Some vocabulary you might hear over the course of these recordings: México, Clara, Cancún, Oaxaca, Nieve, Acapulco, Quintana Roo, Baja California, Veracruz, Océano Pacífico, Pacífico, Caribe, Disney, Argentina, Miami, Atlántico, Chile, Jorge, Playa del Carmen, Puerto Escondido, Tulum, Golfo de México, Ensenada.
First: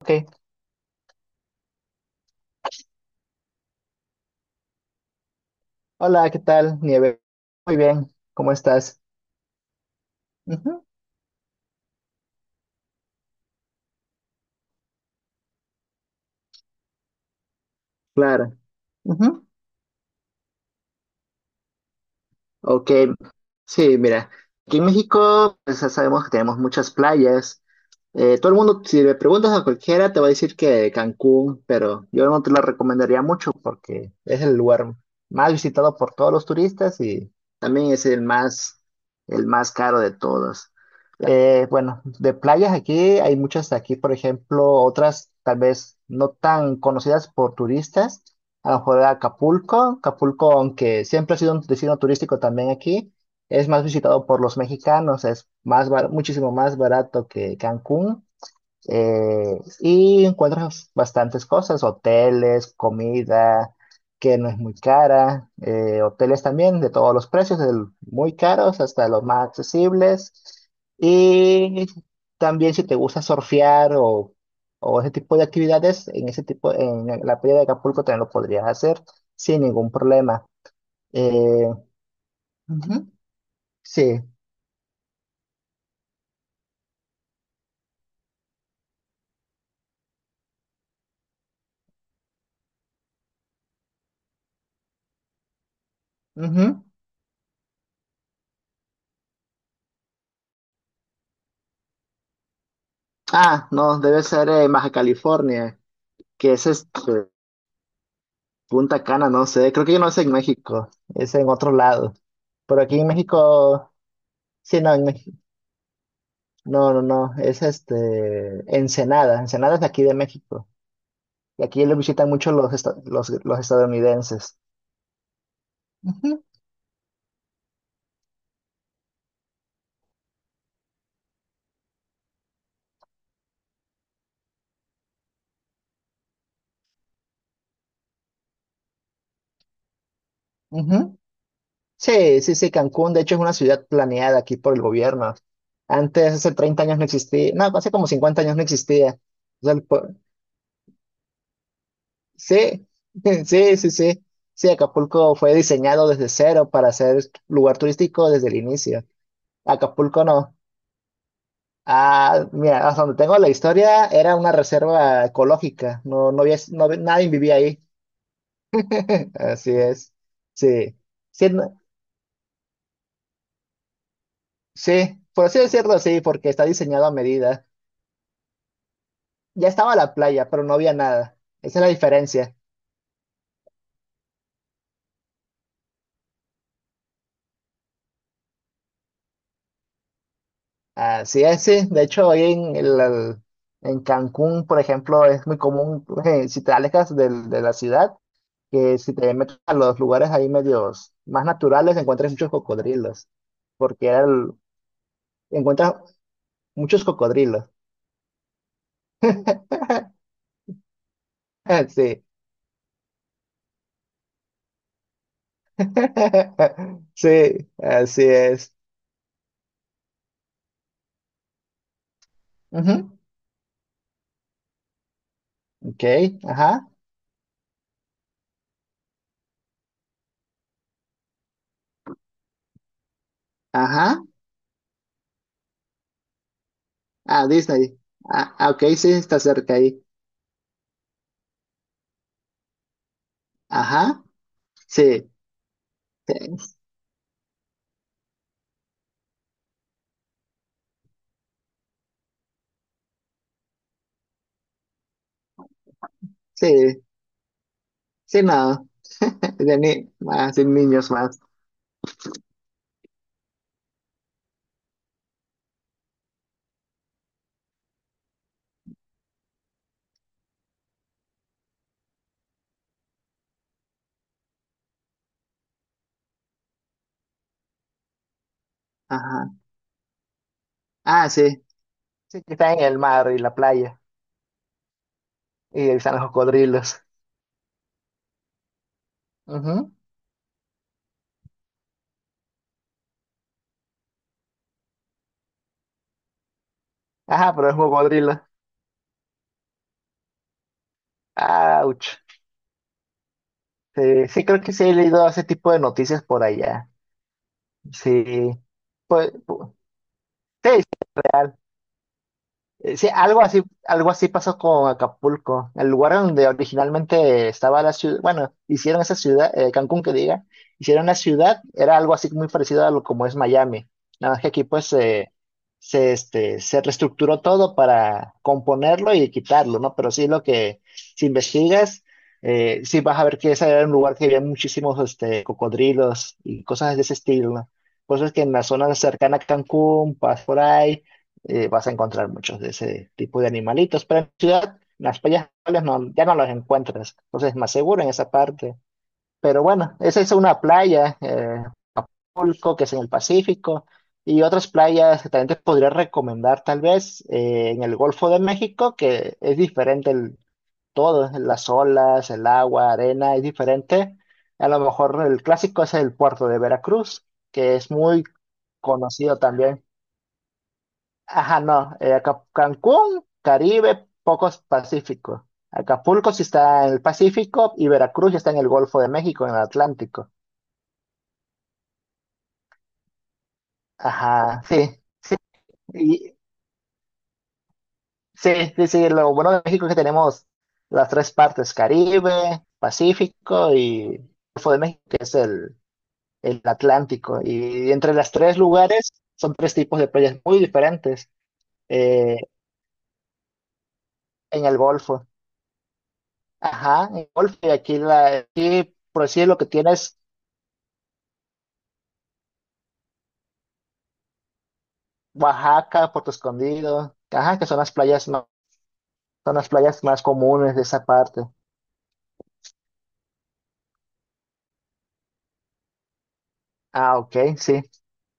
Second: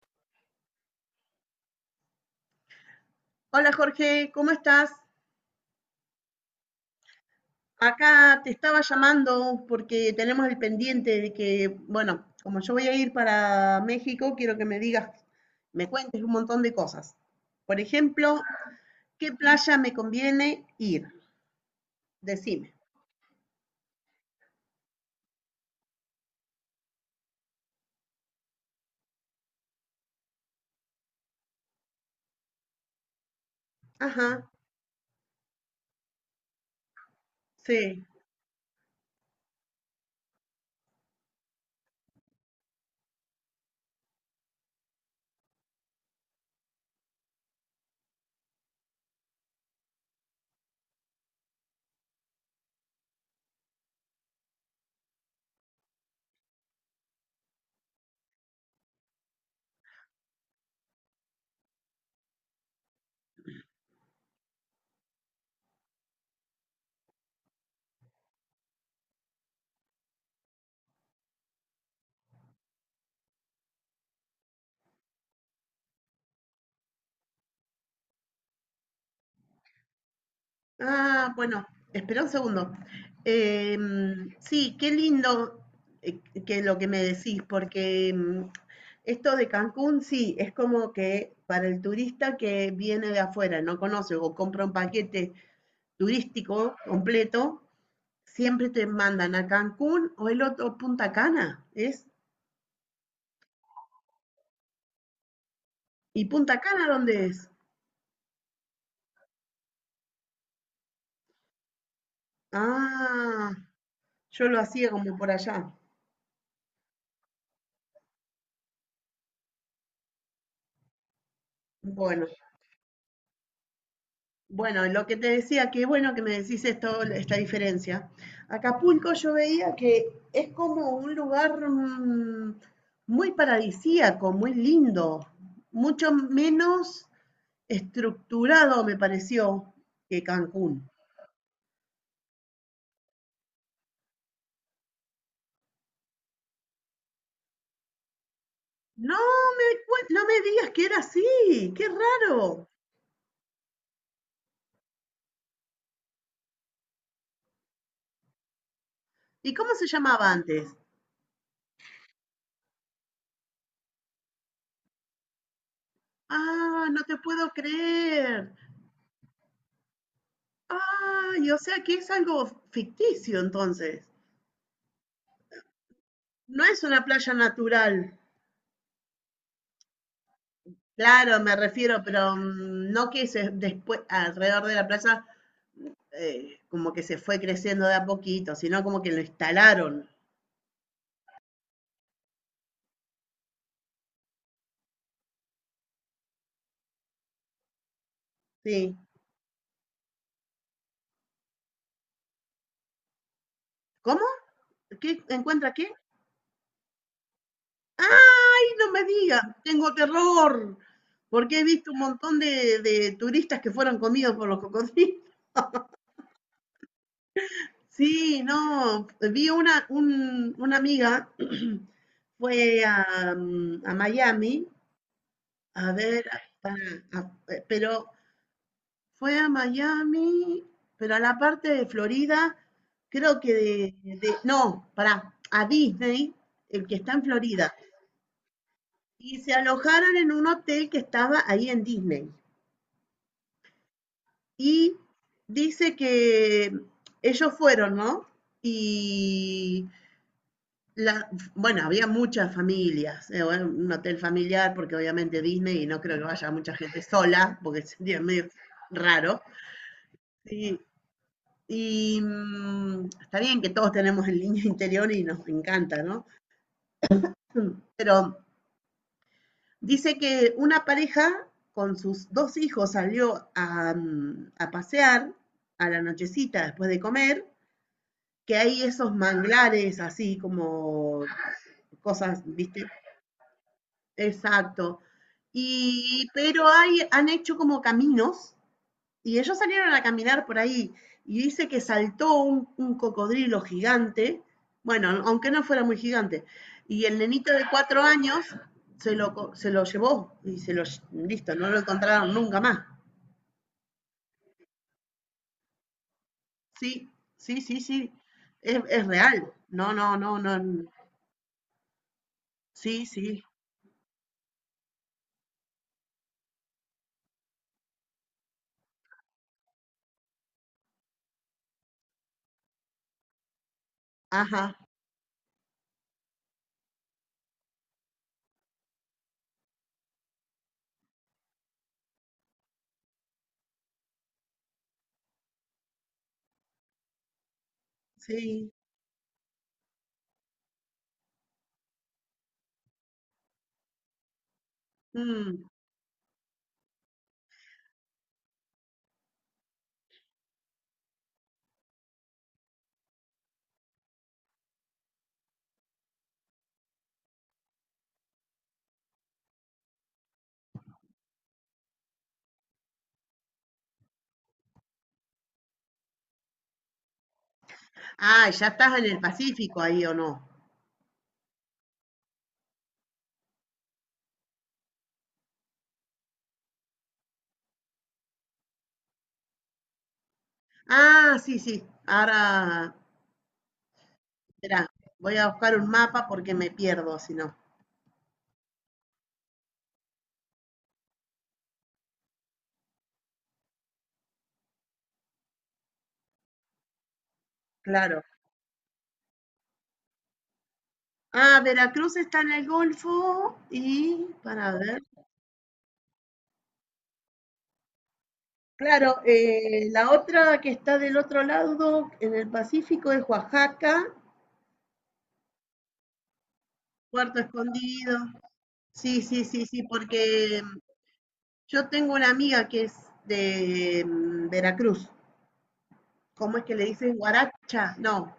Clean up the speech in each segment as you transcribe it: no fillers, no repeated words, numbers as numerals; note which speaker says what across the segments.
Speaker 1: Ok.
Speaker 2: Hola Jorge, ¿cómo estás?
Speaker 1: Hola, ¿qué tal, Nieve? Muy bien,
Speaker 2: Acá te
Speaker 1: ¿cómo
Speaker 2: estaba
Speaker 1: estás?
Speaker 2: llamando porque tenemos el
Speaker 1: Ujú,
Speaker 2: pendiente de que, bueno, como yo voy a ir para México, quiero que me digas, me cuentes un montón de cosas. Por ejemplo,
Speaker 1: claro.
Speaker 2: ¿qué
Speaker 1: Ujú.
Speaker 2: playa me conviene ir? Decime.
Speaker 1: Ok, sí, mira, aquí en México pues, ya sabemos que tenemos muchas playas. Todo el mundo, si le preguntas a cualquiera, te va a decir que Cancún, pero yo no te lo recomendaría mucho porque es
Speaker 2: Ajá,
Speaker 1: el lugar más visitado por todos los turistas y también es
Speaker 2: sí.
Speaker 1: el más caro de todos. Bueno, de playas aquí hay muchas aquí, por ejemplo, otras tal vez no tan conocidas por turistas. A lo mejor Acapulco, Acapulco, aunque siempre ha sido un destino turístico también aquí. Es más visitado por los mexicanos, es muchísimo más barato que Cancún. Y encuentras bastantes cosas, hoteles, comida que no es muy cara, hoteles también de todos los precios, del muy caros hasta los más accesibles. Y también si te gusta surfear o ese tipo de actividades, en ese tipo, en la playa de Acapulco también lo podrías hacer sin ningún problema.
Speaker 2: Ah, bueno,
Speaker 1: Eh,
Speaker 2: espera un segundo.
Speaker 1: ujú, sí.
Speaker 2: Sí, qué lindo, eh, que lo que me decís, porque esto de Cancún, sí, es como que para el turista que viene de afuera, no conoce o compra un paquete turístico
Speaker 1: Ujú.
Speaker 2: completo, siempre te mandan a Cancún o el otro Punta Cana, ¿es?
Speaker 1: Ah, no, debe ser en Baja California,
Speaker 2: ¿Y
Speaker 1: que
Speaker 2: Punta
Speaker 1: es
Speaker 2: Cana dónde es?
Speaker 1: Punta Cana, no sé. Creo que yo no es en México, es en otro lado. Pero aquí en
Speaker 2: Ah,
Speaker 1: México,
Speaker 2: yo lo
Speaker 1: sí,
Speaker 2: hacía
Speaker 1: no, en
Speaker 2: como por
Speaker 1: México,
Speaker 2: allá.
Speaker 1: no, no, no, es Ensenada. Ensenada es de aquí de México. Y aquí lo
Speaker 2: Bueno,
Speaker 1: visitan mucho los estadounidenses.
Speaker 2: Bueno, lo que te decía, que bueno que me
Speaker 1: Ujú,
Speaker 2: decís esto, esta diferencia. Acapulco yo veía que es como un lugar muy paradisíaco, muy lindo, mucho menos estructurado me pareció que Cancún.
Speaker 1: ujú. Sí, sí, sí, Cancún, de hecho, es una ciudad planeada aquí por el gobierno. Antes, hace 30 años no existía, no, hace como 50 años no existía.
Speaker 2: No
Speaker 1: O
Speaker 2: me,
Speaker 1: sea,
Speaker 2: cuen- no me digas que era así, qué raro.
Speaker 1: sí, sí, sí, sí. Sí, Acapulco fue diseñado desde cero para ser lugar turístico desde el inicio.
Speaker 2: ¿Y cómo se
Speaker 1: Acapulco
Speaker 2: llamaba
Speaker 1: no.
Speaker 2: antes?
Speaker 1: Ah, mira, hasta donde tengo la historia, era una reserva ecológica. No,
Speaker 2: Ah, no te
Speaker 1: nadie
Speaker 2: puedo
Speaker 1: vivía ahí.
Speaker 2: creer.
Speaker 1: Así es. Sí. Sí,
Speaker 2: Ay, o sea que es algo ficticio entonces.
Speaker 1: sí, por así decirlo, sí, porque está
Speaker 2: No es una
Speaker 1: diseñado a
Speaker 2: playa
Speaker 1: medida.
Speaker 2: natural.
Speaker 1: Ya estaba la playa, pero no había nada.
Speaker 2: Claro, me
Speaker 1: Esa es la
Speaker 2: refiero, pero
Speaker 1: diferencia.
Speaker 2: no que se, después, alrededor de la playa, como que se fue creciendo de a poquito, sino como que lo instalaron.
Speaker 1: Así es, sí. De hecho, hoy en Cancún, por ejemplo, es muy común, si te alejas de la ciudad,
Speaker 2: Sí.
Speaker 1: que si te metes a los lugares ahí medios más naturales, encuentras muchos cocodrilos, porque era
Speaker 2: ¿Cómo?
Speaker 1: el-
Speaker 2: ¿Qué encuentra qué?
Speaker 1: encuentras muchos cocodrilos.
Speaker 2: ¡Ay, no me digas! Tengo terror, porque he visto un
Speaker 1: Sí,
Speaker 2: montón de turistas que fueron comidos por los cocodrilos.
Speaker 1: sí, así
Speaker 2: Sí, no,
Speaker 1: es.
Speaker 2: vi una, una amiga, fue a,
Speaker 1: Ujú,
Speaker 2: mm, a Miami, a
Speaker 1: ok,
Speaker 2: ver, para,
Speaker 1: ajá,
Speaker 2: pero fue a Miami, pero a la parte de Florida, creo que
Speaker 1: ajá.
Speaker 2: no, para a Disney, el que está en
Speaker 1: Ah,
Speaker 2: Florida.
Speaker 1: Disney. Ah, ah, ok, sí,
Speaker 2: Y
Speaker 1: está
Speaker 2: se
Speaker 1: cerca ahí.
Speaker 2: alojaron en un hotel que estaba ahí en Disney.
Speaker 1: Ajá,
Speaker 2: Y
Speaker 1: sí,
Speaker 2: dice
Speaker 1: sí,
Speaker 2: que ellos fueron, ¿no? Y la, bueno, había muchas familias, bueno, un hotel familiar, porque obviamente Disney, y no creo que vaya mucha gente
Speaker 1: sí,
Speaker 2: sola, porque sería
Speaker 1: sí,
Speaker 2: medio
Speaker 1: no.
Speaker 2: raro.
Speaker 1: de ni- más, de
Speaker 2: Sí,
Speaker 1: niños más.
Speaker 2: y está bien que todos tenemos el niño interior y nos encanta, ¿no? Pero dice que una pareja con sus dos hijos salió a pasear a la nochecita después de comer, que hay esos
Speaker 1: Ajá.
Speaker 2: manglares así como
Speaker 1: Ah, sí.
Speaker 2: cosas,
Speaker 1: Sí, que está en
Speaker 2: ¿viste?
Speaker 1: el mar y la playa.
Speaker 2: Exacto.
Speaker 1: Y están
Speaker 2: Y,
Speaker 1: los
Speaker 2: pero hay,
Speaker 1: cocodrilos.
Speaker 2: han hecho como caminos. Y ellos
Speaker 1: Ujú.
Speaker 2: salieron a caminar por ahí y dice que saltó un cocodrilo gigante, bueno, aunque no fuera muy gigante, y el nenito
Speaker 1: Ajá,
Speaker 2: de
Speaker 1: pero es un
Speaker 2: cuatro
Speaker 1: cocodrilo.
Speaker 2: años se lo llevó y listo, no lo
Speaker 1: Ouch.
Speaker 2: encontraron nunca más.
Speaker 1: Sí, sí, creo que sí he leído ese tipo de noticias por allá.
Speaker 2: Sí, sí, sí, sí,
Speaker 1: Sí.
Speaker 2: es
Speaker 1: Pues,
Speaker 2: real. No, no, no,
Speaker 1: sí.
Speaker 2: no. Sí,
Speaker 1: Sí, algo
Speaker 2: sí,
Speaker 1: así, algo así pasó con Acapulco, el lugar donde originalmente estaba la ciudad, bueno, hicieron esa ciudad, Cancún que diga, hicieron la ciudad, era algo así muy parecido a lo como es Miami, nada más que
Speaker 2: ajá,
Speaker 1: aquí pues se reestructuró todo para componerlo y quitarlo, ¿no? Pero sí lo que, si investigas, sí vas a ver que ese era un lugar que había muchísimos cocodrilos y cosas de ese estilo, ¿no? Pues es que en la
Speaker 2: sí.
Speaker 1: zona cercana a Cancún, vas por ahí vas a encontrar muchos de ese tipo de animalitos, pero en la ciudad en las playas
Speaker 2: Mm.
Speaker 1: no, ya no los encuentras, entonces es más seguro en esa parte. Pero bueno, esa es una playa, Acapulco, que es en el Pacífico, y otras playas que también te podría recomendar tal vez en el Golfo de México, que es diferente el todo, las olas, el agua, arena, es diferente. A lo mejor el clásico es el puerto de Veracruz, que es muy
Speaker 2: Ah, ya estás en el
Speaker 1: conocido
Speaker 2: Pacífico
Speaker 1: también.
Speaker 2: ahí o no.
Speaker 1: Ajá, no. Cancún, Caribe, pocos Pacífico. Acapulco sí está en el Pacífico y Veracruz ya está en el Golfo de México, en el Atlántico.
Speaker 2: Ah, sí, sí, ahora,
Speaker 1: Ajá,
Speaker 2: espera,
Speaker 1: sí.
Speaker 2: voy a buscar un mapa
Speaker 1: Y,
Speaker 2: porque me pierdo si no.
Speaker 1: sí, sí, sí. Lo bueno de México es que tenemos las tres partes, Caribe, Pacífico y Golfo de México, que es el Atlántico. Y entre
Speaker 2: Claro.
Speaker 1: los tres lugares son tres tipos de playas muy diferentes
Speaker 2: Ah, Veracruz
Speaker 1: eh,
Speaker 2: está en el Golfo y
Speaker 1: en
Speaker 2: para
Speaker 1: el
Speaker 2: ver.
Speaker 1: Golfo. Ajá, en el Golfo y aquí
Speaker 2: Claro,
Speaker 1: por decir lo que
Speaker 2: la
Speaker 1: tienes
Speaker 2: otra que está del otro lado, en el Pacífico, es Oaxaca,
Speaker 1: Oaxaca, Puerto Escondido,
Speaker 2: Puerto
Speaker 1: ajá, que
Speaker 2: Escondido. Sí, sí,
Speaker 1: son
Speaker 2: sí,
Speaker 1: las
Speaker 2: sí,
Speaker 1: playas más
Speaker 2: porque
Speaker 1: comunes de esa parte.
Speaker 2: yo tengo una amiga que es de Veracruz. ¿Cómo es que le dicen?
Speaker 1: Ah, ok, sí.
Speaker 2: Guaracha, no,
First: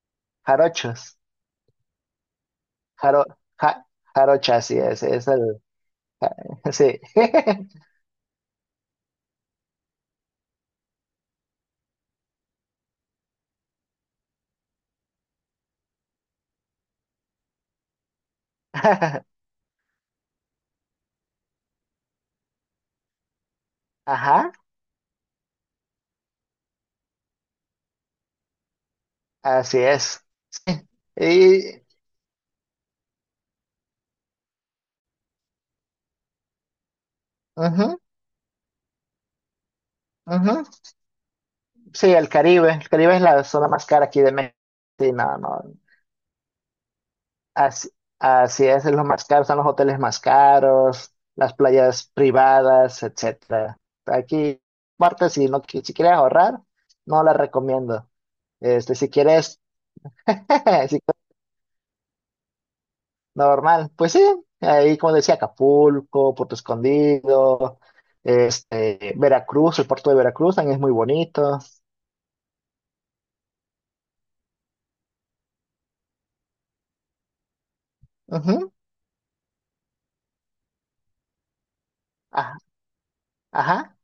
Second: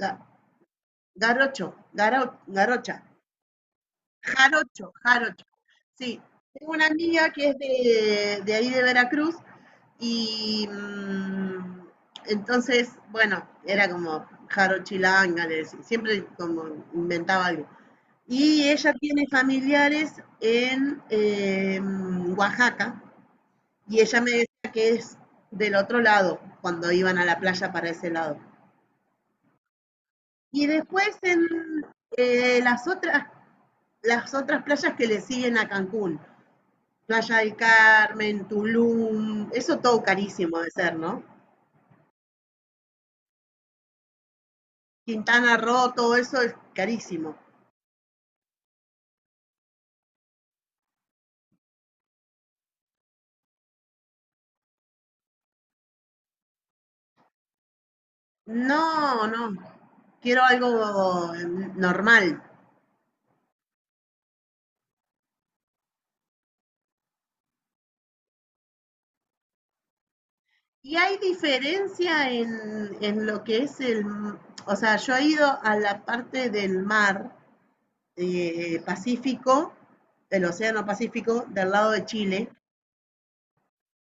Speaker 2: ga-
Speaker 1: Jarochos.
Speaker 2: garocho, garocha,
Speaker 1: Jaro, ja- jarocha, así
Speaker 2: jarocho,
Speaker 1: es
Speaker 2: jarocho.
Speaker 1: el,
Speaker 2: Sí, tengo una
Speaker 1: sí.
Speaker 2: amiga que es de ahí de Veracruz. Y entonces, bueno, era como Jaro Chilanga, le decía, siempre como inventaba algo. Y ella tiene familiares en Oaxaca y ella me
Speaker 1: Ajá,
Speaker 2: decía que es del otro lado, cuando iban a la playa para ese lado.
Speaker 1: así es.
Speaker 2: Y después en
Speaker 1: Y,
Speaker 2: eh, las, otras, las otras playas que le siguen a Cancún, Playa del
Speaker 1: ujú,
Speaker 2: Carmen, Tulum, eso todo carísimo
Speaker 1: ujú.
Speaker 2: de ser, ¿no?
Speaker 1: Sí, el Caribe es la zona más cara aquí de México. Sí, no,
Speaker 2: Quintana
Speaker 1: no.
Speaker 2: Roo, todo eso es carísimo.
Speaker 1: Así, así es, lo más caro, son los hoteles más caros, las playas privadas, etcétera. Aquí, parte, si quieres ahorrar, no la recomiendo. Si
Speaker 2: No, no,
Speaker 1: quieres,
Speaker 2: quiero
Speaker 1: si
Speaker 2: algo normal.
Speaker 1: normal, pues sí, ahí como decía, Acapulco, Puerto Escondido, Veracruz, el puerto de Veracruz también es muy
Speaker 2: Y hay
Speaker 1: bonito.
Speaker 2: diferencia en lo que es o sea, yo he ido a la parte del mar,
Speaker 1: Ujú.
Speaker 2: Pacífico, del Océano Pacífico, del lado de Chile,
Speaker 1: Ajá, ajá,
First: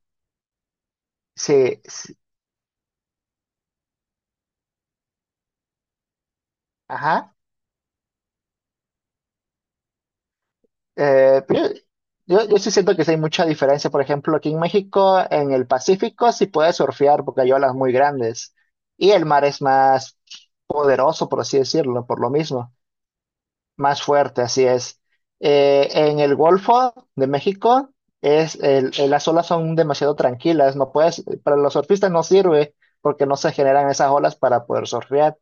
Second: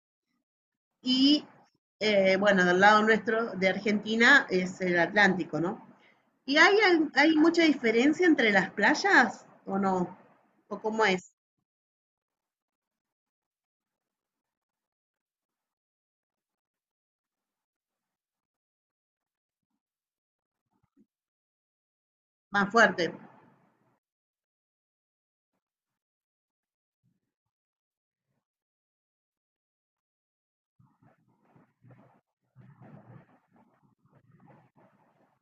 Speaker 2: y
Speaker 1: sí, sí,
Speaker 2: bueno, del lado nuestro de Argentina es el Atlántico, ¿no? ¿Y hay,
Speaker 1: ajá.
Speaker 2: hay mucha diferencia entre las playas o no? ¿O cómo es?
Speaker 1: Pero yo sí siento que sí hay mucha diferencia. Por ejemplo, aquí en México, en el Pacífico, sí puedes surfear porque hay olas muy grandes y el mar es más poderoso, por así decirlo, por lo
Speaker 2: Más
Speaker 1: mismo,
Speaker 2: fuerte.
Speaker 1: más fuerte, así es. En el Golfo de México, las olas son demasiado tranquilas, no puedes, para los surfistas no sirve porque no se generan esas olas para poder surfear.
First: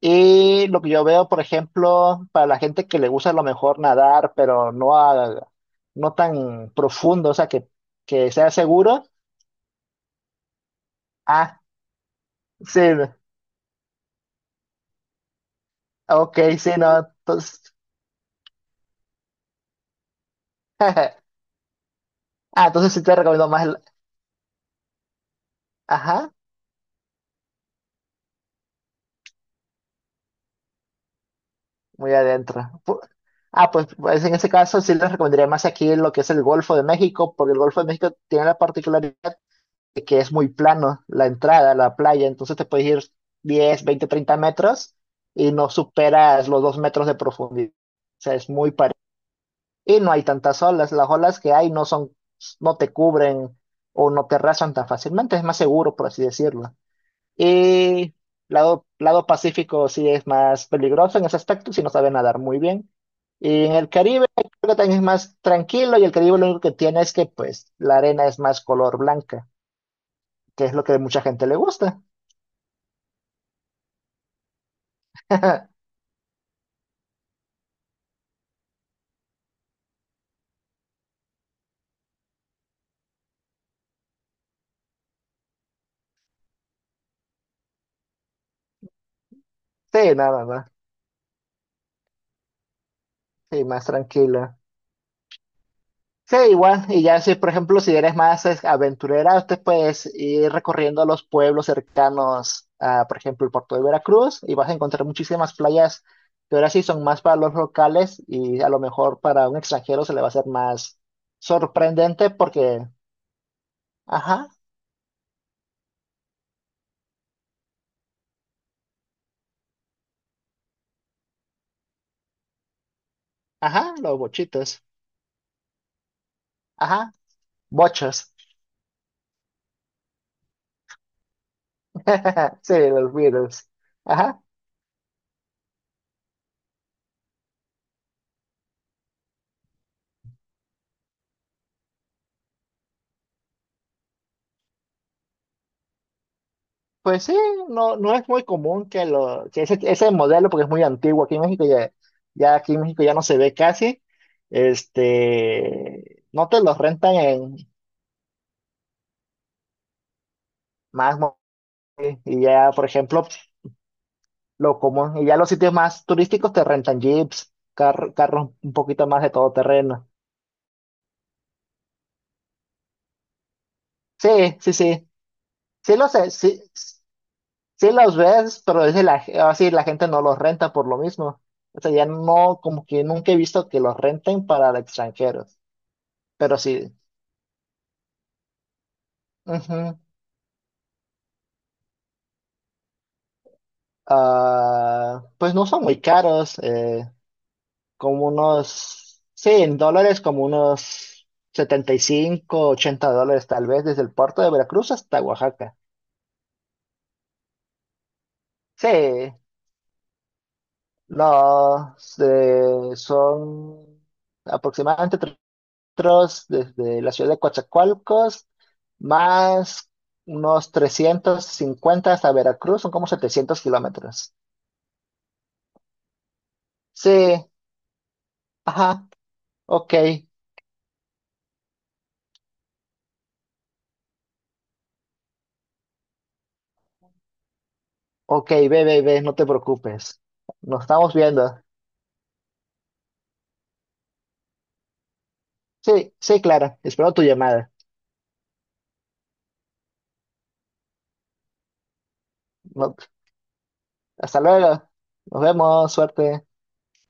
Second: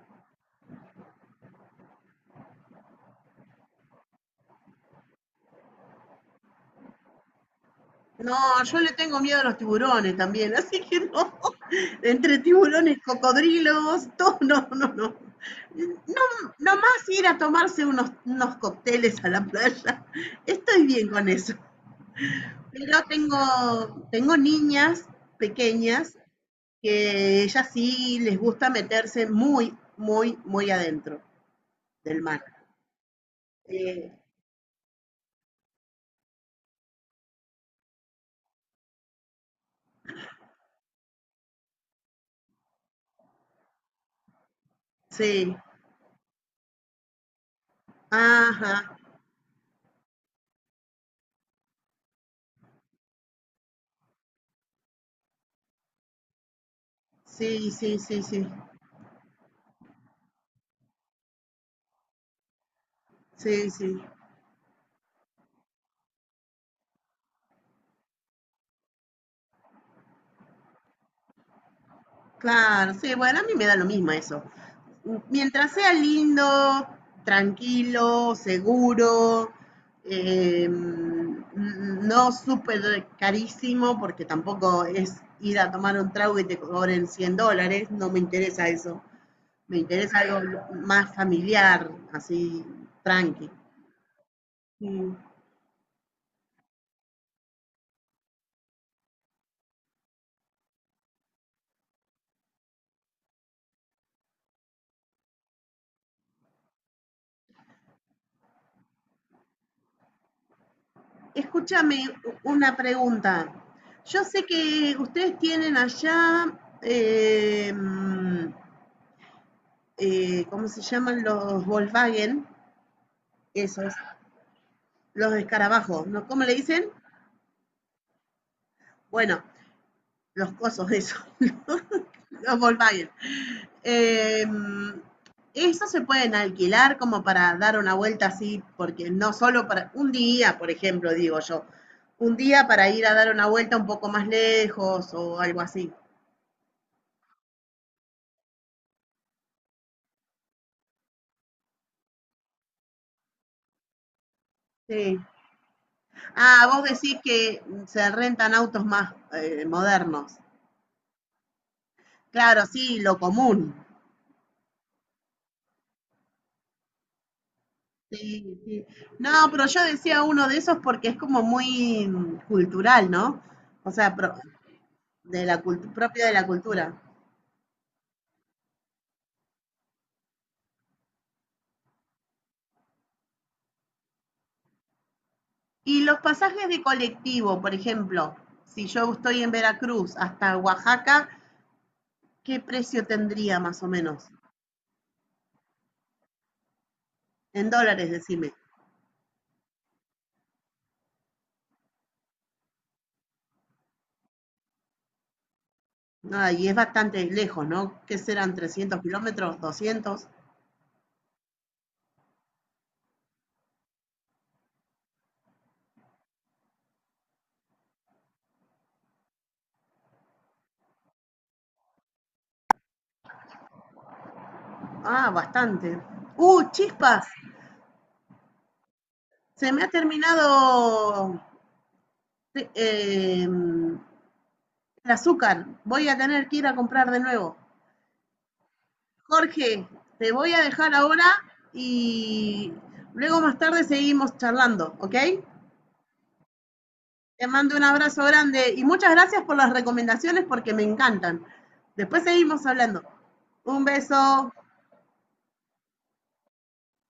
Speaker 1: Y lo que yo veo, por ejemplo, para la gente que le gusta a lo mejor nadar, pero no, no tan profundo, o sea, que
Speaker 2: No,
Speaker 1: sea
Speaker 2: yo le
Speaker 1: seguro.
Speaker 2: tengo miedo a los tiburones también, así que no.
Speaker 1: Ah,
Speaker 2: Entre
Speaker 1: sí,
Speaker 2: tiburones, cocodrilos, todo, no, no, no.
Speaker 1: ok,
Speaker 2: No,
Speaker 1: sí, no.
Speaker 2: nomás ir a
Speaker 1: Entonces,
Speaker 2: tomarse unos, unos cócteles a la playa. Estoy bien
Speaker 1: ah,
Speaker 2: con eso.
Speaker 1: entonces
Speaker 2: Pero
Speaker 1: sí te recomiendo más el...
Speaker 2: tengo, tengo niñas pequeñas
Speaker 1: Ajá,
Speaker 2: que ellas sí les gusta meterse muy, muy, muy adentro
Speaker 1: muy
Speaker 2: del mar.
Speaker 1: adentro. Ah, pues,
Speaker 2: Eh,
Speaker 1: pues en ese caso sí les recomendaría más aquí lo que es el Golfo de México, porque el Golfo de México tiene la particularidad que es muy plano la entrada a la playa, entonces te puedes ir 10, 20, 30 metros y
Speaker 2: sí,
Speaker 1: no superas los 2 metros de profundidad. O sea, es muy
Speaker 2: ajá,
Speaker 1: parecido. Y no hay tantas olas, las olas que hay no son, no te cubren o no te rasan tan fácilmente, es más seguro, por así decirlo.
Speaker 2: sí, sí,
Speaker 1: Y
Speaker 2: sí, sí,
Speaker 1: lado Pacífico sí es más peligroso en ese aspecto, si no sabe nadar muy bien. Y
Speaker 2: sí,
Speaker 1: en el
Speaker 2: sí.
Speaker 1: Caribe creo que también es más tranquilo y el Caribe lo único que tiene es que pues la arena es más color blanca que es lo que a mucha gente le gusta.
Speaker 2: Claro, sí, bueno, a mí me da lo mismo eso, mientras sea lindo, tranquilo, seguro, no súper carísimo, porque tampoco es ir a tomar un trago y te cobren $100, no me interesa eso. Me
Speaker 1: Sí,
Speaker 2: interesa algo
Speaker 1: nada más.
Speaker 2: más familiar, así, tranqui.
Speaker 1: Sí, más tranquila.
Speaker 2: Mm.
Speaker 1: Sí, igual. Y ya si, por ejemplo, si eres más aventurera, usted puedes ir recorriendo los pueblos cercanos a, por ejemplo, el puerto de Veracruz y vas a encontrar muchísimas playas que ahora sí son más para los locales y a lo mejor para un extranjero se le va a hacer más
Speaker 2: Escúchame
Speaker 1: sorprendente
Speaker 2: una
Speaker 1: porque,
Speaker 2: pregunta. Yo sé
Speaker 1: ajá,
Speaker 2: que ustedes tienen allá, eh, mm, ¿cómo se llaman los Volkswagen? Esos,
Speaker 1: ajá, los bochitos,
Speaker 2: los escarabajos, ¿no? ¿Cómo le dicen?
Speaker 1: ajá, bochos,
Speaker 2: Bueno, los cosos, esos, los, los
Speaker 1: sí,
Speaker 2: Volkswagen.
Speaker 1: los virus, ajá.
Speaker 2: Eh, esos se pueden alquilar como para dar una vuelta así, porque no solo para un día, por ejemplo, digo yo, un día para ir a dar una vuelta un poco más lejos o algo así.
Speaker 1: Pues sí, no, no es muy común que ese modelo, porque es muy antiguo aquí en México, ya, aquí en México ya no se ve casi,
Speaker 2: Sí.
Speaker 1: no te
Speaker 2: Ah,
Speaker 1: los
Speaker 2: vos
Speaker 1: rentan
Speaker 2: decís
Speaker 1: en
Speaker 2: que se rentan autos más modernos.
Speaker 1: más mo- y
Speaker 2: Claro,
Speaker 1: ya, por
Speaker 2: sí, lo
Speaker 1: ejemplo,
Speaker 2: común.
Speaker 1: lo común, y ya los sitios más turísticos te rentan jeeps, carros
Speaker 2: Sí,
Speaker 1: un
Speaker 2: sí.
Speaker 1: poquito más de
Speaker 2: No,
Speaker 1: todo
Speaker 2: pero yo
Speaker 1: terreno.
Speaker 2: decía uno de esos porque es como muy cultural, ¿no? O sea,
Speaker 1: Sí, sí,
Speaker 2: propio de la
Speaker 1: sí,
Speaker 2: cultura.
Speaker 1: sí los ves, pero es de la, así la gente no los renta por lo mismo. O sea, ya no, como que nunca he visto que los renten para extranjeros.
Speaker 2: Y los
Speaker 1: Pero
Speaker 2: pasajes de
Speaker 1: sí.
Speaker 2: colectivo, por ejemplo, si yo estoy en
Speaker 1: Ujú.
Speaker 2: Veracruz hasta Oaxaca, ¿qué precio tendría más o menos?
Speaker 1: Ah, pues no son muy caros,
Speaker 2: En dólares,
Speaker 1: como
Speaker 2: decime.
Speaker 1: unos, sí, en dólares como unos 75-80 dólares tal vez desde el puerto de Veracruz hasta Oaxaca.
Speaker 2: Ah, y es bastante lejos, ¿no? ¿Qué serán?
Speaker 1: Sí,
Speaker 2: ¿300 km? ¿200?
Speaker 1: los son aproximadamente 3 kilómetros desde la ciudad de Coatzacoalcos, más unos 350 hasta Veracruz, son como 700 kilómetros.
Speaker 2: Ah, bastante. ¡Uh,
Speaker 1: Sí,
Speaker 2: chispas!
Speaker 1: ajá,
Speaker 2: Se me ha
Speaker 1: ok.
Speaker 2: terminado te- em, el azúcar. Voy a tener que ir a comprar de nuevo.
Speaker 1: Ok, ve, ve, ve, no te
Speaker 2: Jorge,
Speaker 1: preocupes.
Speaker 2: te voy a
Speaker 1: Nos
Speaker 2: dejar
Speaker 1: estamos
Speaker 2: ahora
Speaker 1: viendo.
Speaker 2: y luego más tarde seguimos charlando, ¿ok?
Speaker 1: Sí, sí, Clara, espero tu
Speaker 2: Te
Speaker 1: llamada.
Speaker 2: mando un abrazo grande y muchas gracias por las recomendaciones porque me encantan. Después seguimos
Speaker 1: No-
Speaker 2: hablando. Un
Speaker 1: hasta
Speaker 2: beso.
Speaker 1: luego. Nos vemos, suerte.